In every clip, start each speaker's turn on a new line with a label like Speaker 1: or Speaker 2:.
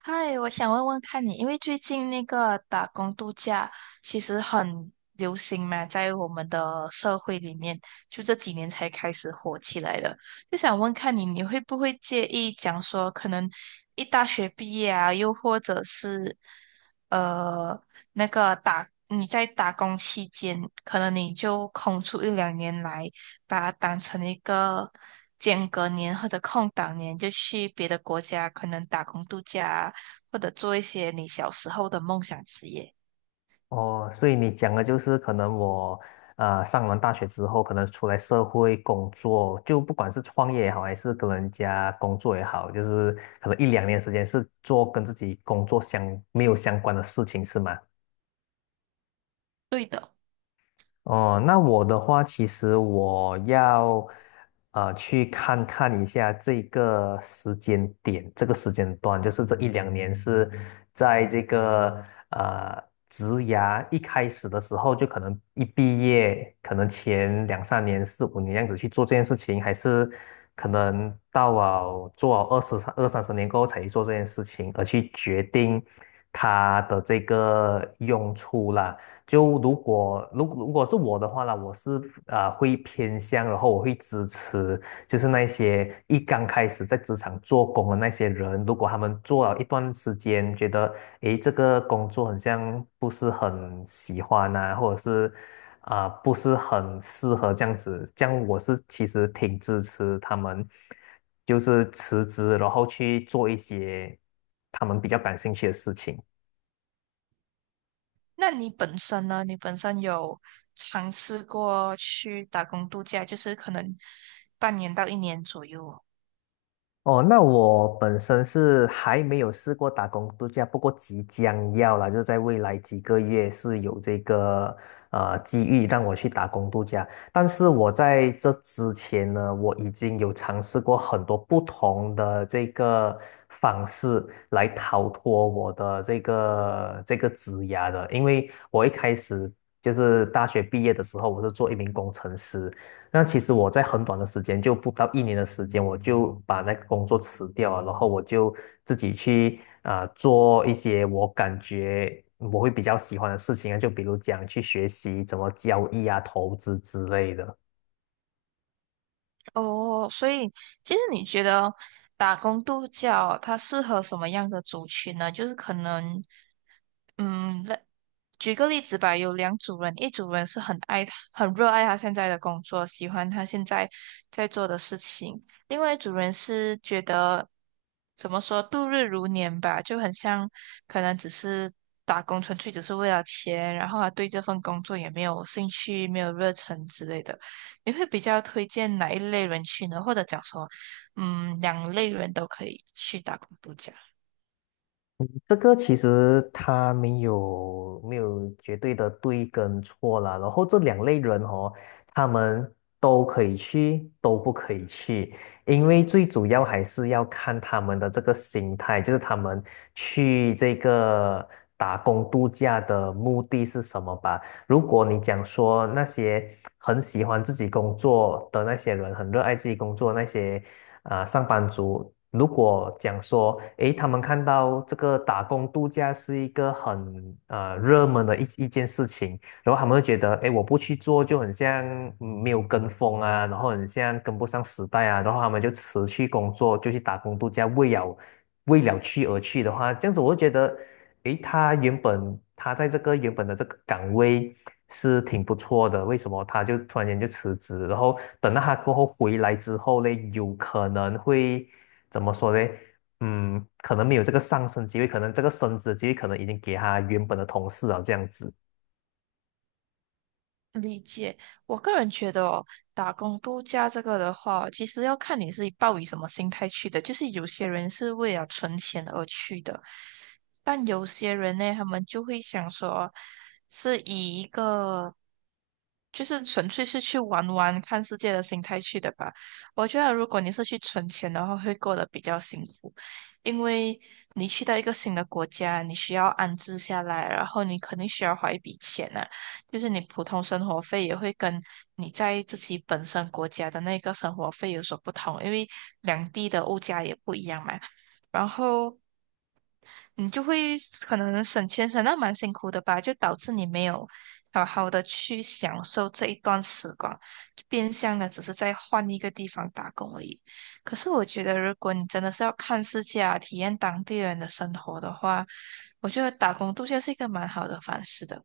Speaker 1: 嗨，我想问问看你，因为最近那个打工度假其实很流行嘛，在我们的社会里面，就这几年才开始火起来的。就想问看你，你会不会介意讲说，可能一大学毕业啊，又或者是呃那个打你在打工期间，可能你就空出一两年来，把它当成一个间隔年或者空档年，就去别的国家可能打工度假啊或者做一些你小时候的梦想职业。
Speaker 2: 哦，所以你讲的就是可能我上完大学之后，可能出来社会工作，就不管是创业也好，还是跟人家工作也好，就是可能一两年时间是做跟自己工作相没有相关的事情，是吗？
Speaker 1: 对的。
Speaker 2: 哦，那我的话，其实我要去看看一下这个时间点，这个时间段，就是这一两年是在这个呃职涯一开始的时候，就可能一毕业，可能前两三年、四五年这样子去做这件事情，还是可能到了做了二十三、二三十年过后才去做这件事情，而去决定它的这个用处啦。就如果是我的话啦，我是啊会偏向，然后我会支持，就是那些一刚开始在职场做工的那些人，如果他们做了一段时间，觉得诶这个工作很像不是很喜欢啊，或者是啊、不是很适合这样子，这样我是其实挺支持他们，就是辞职，然后去做一些他们比较感兴趣的事情。
Speaker 1: 那你本身呢？你本身有尝试过去打工度假，就是可能半年到一年左右。
Speaker 2: 哦，那我本身是还没有试过打工度假，不过即将要啦，就是在未来几个月是有这个机遇让我去打工度假。但是我在这之前呢，我已经有尝试过很多不同的这个方式来逃脱我的这个职涯的，因为我一开始就是大学毕业的时候，我是做一名工程师，那其实我在很短的时间，就不到一年的时间，我就把那个工作辞掉了，然后我就自己去啊、做一些我感觉我会比较喜欢的事情啊，就比如讲去学习怎么交易啊、投资之类的。
Speaker 1: 哦，所以其实你觉得打工度假它适合什么样的族群呢？就是可能，嗯，那举个例子吧，有两组人，一组人是很爱他、很热爱他现在的工作，喜欢他现在在做的事情；另外一组人是觉得怎么说度日如年吧，就很像可能只是打工，纯粹只是为了钱，然后他对这份工作也没有兴趣、没有热忱之类的。你会比较推荐哪一类人去呢？或者讲说，嗯，两类人都可以去打工度假。
Speaker 2: 这个其实他没有绝对的对跟错啦，然后这两类人哦，他们都可以去，都不可以去，因为最主要还是要看他们的这个心态，就是他们去这个打工度假的目的是什么吧。如果你讲说那些很喜欢自己工作的那些人，很热爱自己工作那些。啊、上班族，如果讲说，诶，他们看到这个打工度假是一个很热门的一件事情，然后他们就觉得，哎，我不去做就很像嗯没有跟风啊，然后很像跟不上时代啊，然后他们就辞去工作，就去打工度假，为了去而去的话，这样子我就觉得，哎，他原本他在这个原本的这个岗位是挺不错的，为什么他就突然间就辞职？然后等到他过后回来之后嘞，有可能会怎么说嘞？嗯，可能没有这个上升机会，可能这个升职机会可能已经给他原本的同事了，这样子。
Speaker 1: 理解。我个人觉得哦，打工度假这个的话，其实要看你是抱以什么心态去的。就是有些人是为了存钱而去的，但有些人呢，他们就会想说，是以一个就是纯粹是去玩玩、看世界的心态去的吧。我觉得如果你是去存钱的话，会过得比较辛苦，因为你去到一个新的国家，你需要安置下来，然后你肯定需要花一笔钱啊。就是你普通生活费也会跟你在自己本身国家的那个生活费有所不同，因为两地的物价也不一样嘛。然后你就会可能省钱省到蛮辛苦的吧，就导致你没有好好的去享受这一段时光，就变相的只是在换一个地方打工而已。可是我觉得，如果你真的是要看世界啊，体验当地人的生活的话，我觉得打工度假是一个蛮好的方式的。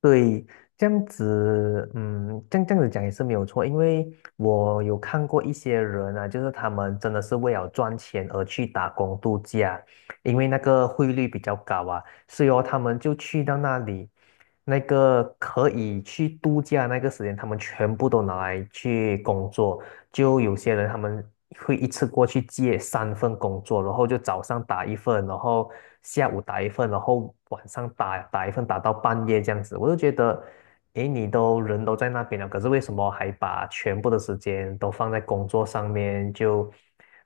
Speaker 2: 对，这样子，嗯，这样子讲也是没有错，因为我有看过一些人啊，就是他们真的是为了赚钱而去打工度假，因为那个汇率比较高啊，所以哦他们就去到那里，那个可以去度假那个时间，他们全部都拿来去工作，就有些人他们会一次过去接三份工作，然后就早上打一份，然后下午打一份，然后晚上打一份，打到半夜这样子。我就觉得，诶，你都人都在那边了，可是为什么还把全部的时间都放在工作上面？就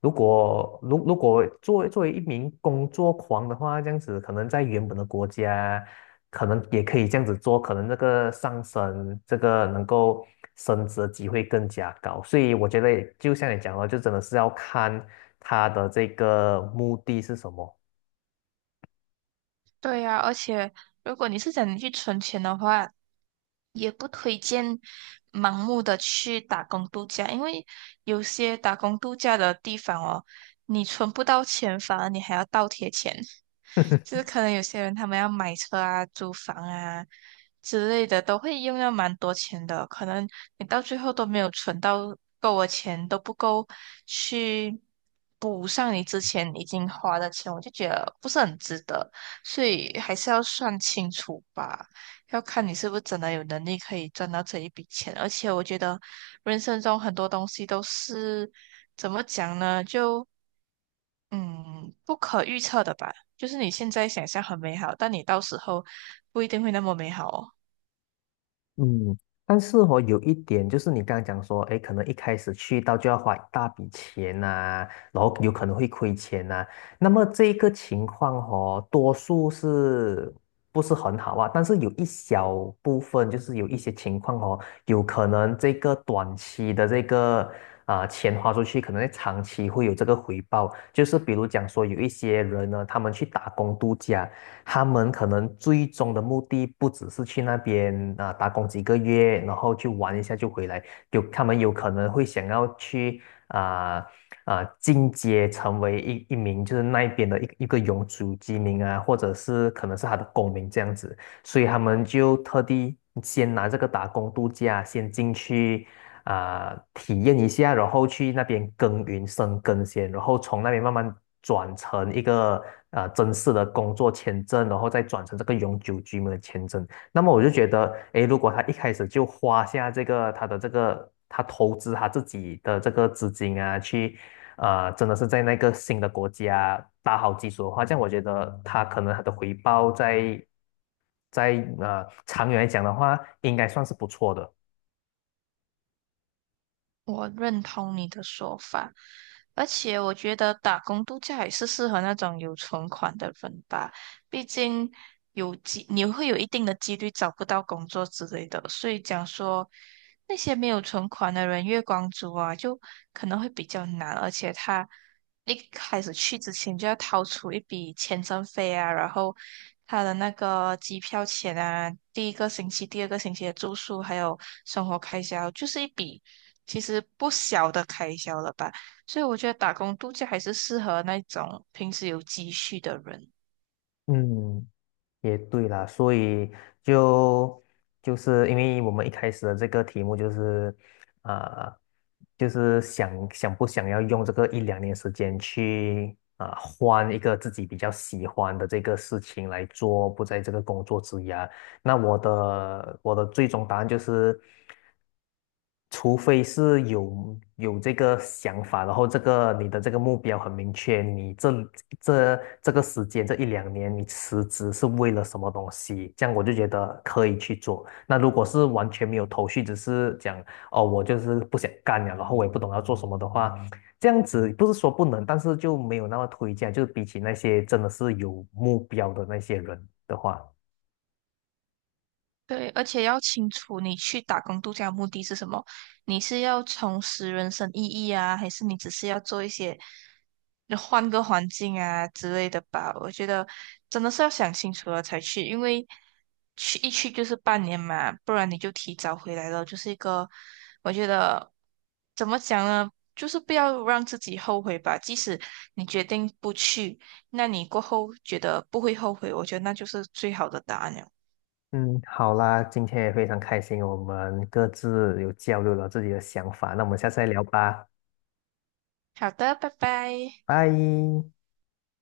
Speaker 2: 如果作为一名工作狂的话，这样子可能在原本的国家，可能也可以这样子做，可能那个上升，这个能够升职的机会更加高。所以我觉得，就像你讲的，就真的是要看他的这个目的是什么。
Speaker 1: 对呀，而且如果你是想你去存钱的话，也不推荐盲目的去打工度假，因为有些打工度假的地方哦，你存不到钱，反而你还要倒贴钱。就 是可能有些人他们要买车啊、租房啊之类的，都会用到蛮多钱的。可能你到最后都没有存到够的钱，都不够去补上你之前已经花的钱，我就觉得不是很值得。所以还是要算清楚吧，要看你是不是真的有能力可以赚到这一笔钱。而且我觉得人生中很多东西都是怎么讲呢？就嗯，不可预测的吧，就是你现在想象很美好，但你到时候不一定会那么美好哦。
Speaker 2: 嗯，但是哦，有一点就是你刚刚讲说，哎，可能一开始去到就要花一大笔钱呐、然后有可能会亏钱呐、那么这一个情况哦，多数是不是很好啊？但是有一小部分，就是有一些情况哦，有可能这个短期的这个啊、钱花出去，可能在长期会有这个回报。就是比如讲说，有一些人呢，他们去打工度假。他们可能最终的目的不只是去那边啊、打工几个月，然后去玩一下就回来，他们有可能会想要去啊啊、进阶成为一名就是那边的一个永久居民啊，或者是可能是他的公民这样子，所以他们就特地先拿这个打工度假先进去啊、体验一下，然后去那边耕耘生根先，然后从那边慢慢转成一个正式的工作签证，然后再转成这个永久居民的签证。那么我就觉得，诶，如果他一开始就花下这个他的这个他投资他自己的这个资金啊，去真的是在那个新的国家打好基础的话，这样我觉得他可能他的回报在在长远来讲的话，应该算是不错的。
Speaker 1: 我认同你的说法，而且我觉得打工度假也是适合那种有存款的人吧，毕竟有几你会有一定的几率找不到工作之类的，所以讲说那些没有存款的人，月光族啊，就可能会比较难，而且他。一开始去之前就要掏出一笔签证费啊，然后他的那个机票钱啊，第一个星期、第二个星期的住宿，还有生活开销，就是一笔其实不小的开销了吧。所以我觉得打工度假还是适合那种平时有积蓄的人。
Speaker 2: 嗯。也对啦，所以就就是因为我们一开始的这个题目就是，呃，就是想不想要用这个一两年时间去啊、换一个自己比较喜欢的这个事情来做，不在这个工作之涯。那我的最终答案就是。除非是有这个想法，然后这个你的这个目标很明确，你这个时间这一两年你辞职是为了什么东西，这样我就觉得可以去做。那如果是完全没有头绪，只是讲哦我就是不想干了，然后我也不懂要做什么的话，这样子不是说不能，但是就没有那么推荐，就是比起那些真的是有目标的那些人的话。
Speaker 1: 对，而且要清楚你去打工度假的目的是什么？你是要重拾人生意义啊，还是你只是要做一些换个环境啊之类的吧？我觉得真的是要想清楚了才去，因为去一去就是半年嘛，不然你就提早回来了，就是一个我觉得怎么讲呢？就是不要让自己后悔吧。即使你决定不去，那你过后觉得不会后悔，我觉得那就是最好的答案了。
Speaker 2: 嗯，好啦，今天也非常开心，我们各自有交流了自己的想法，那我们下次再聊吧，
Speaker 1: 好的，拜拜。
Speaker 2: 拜。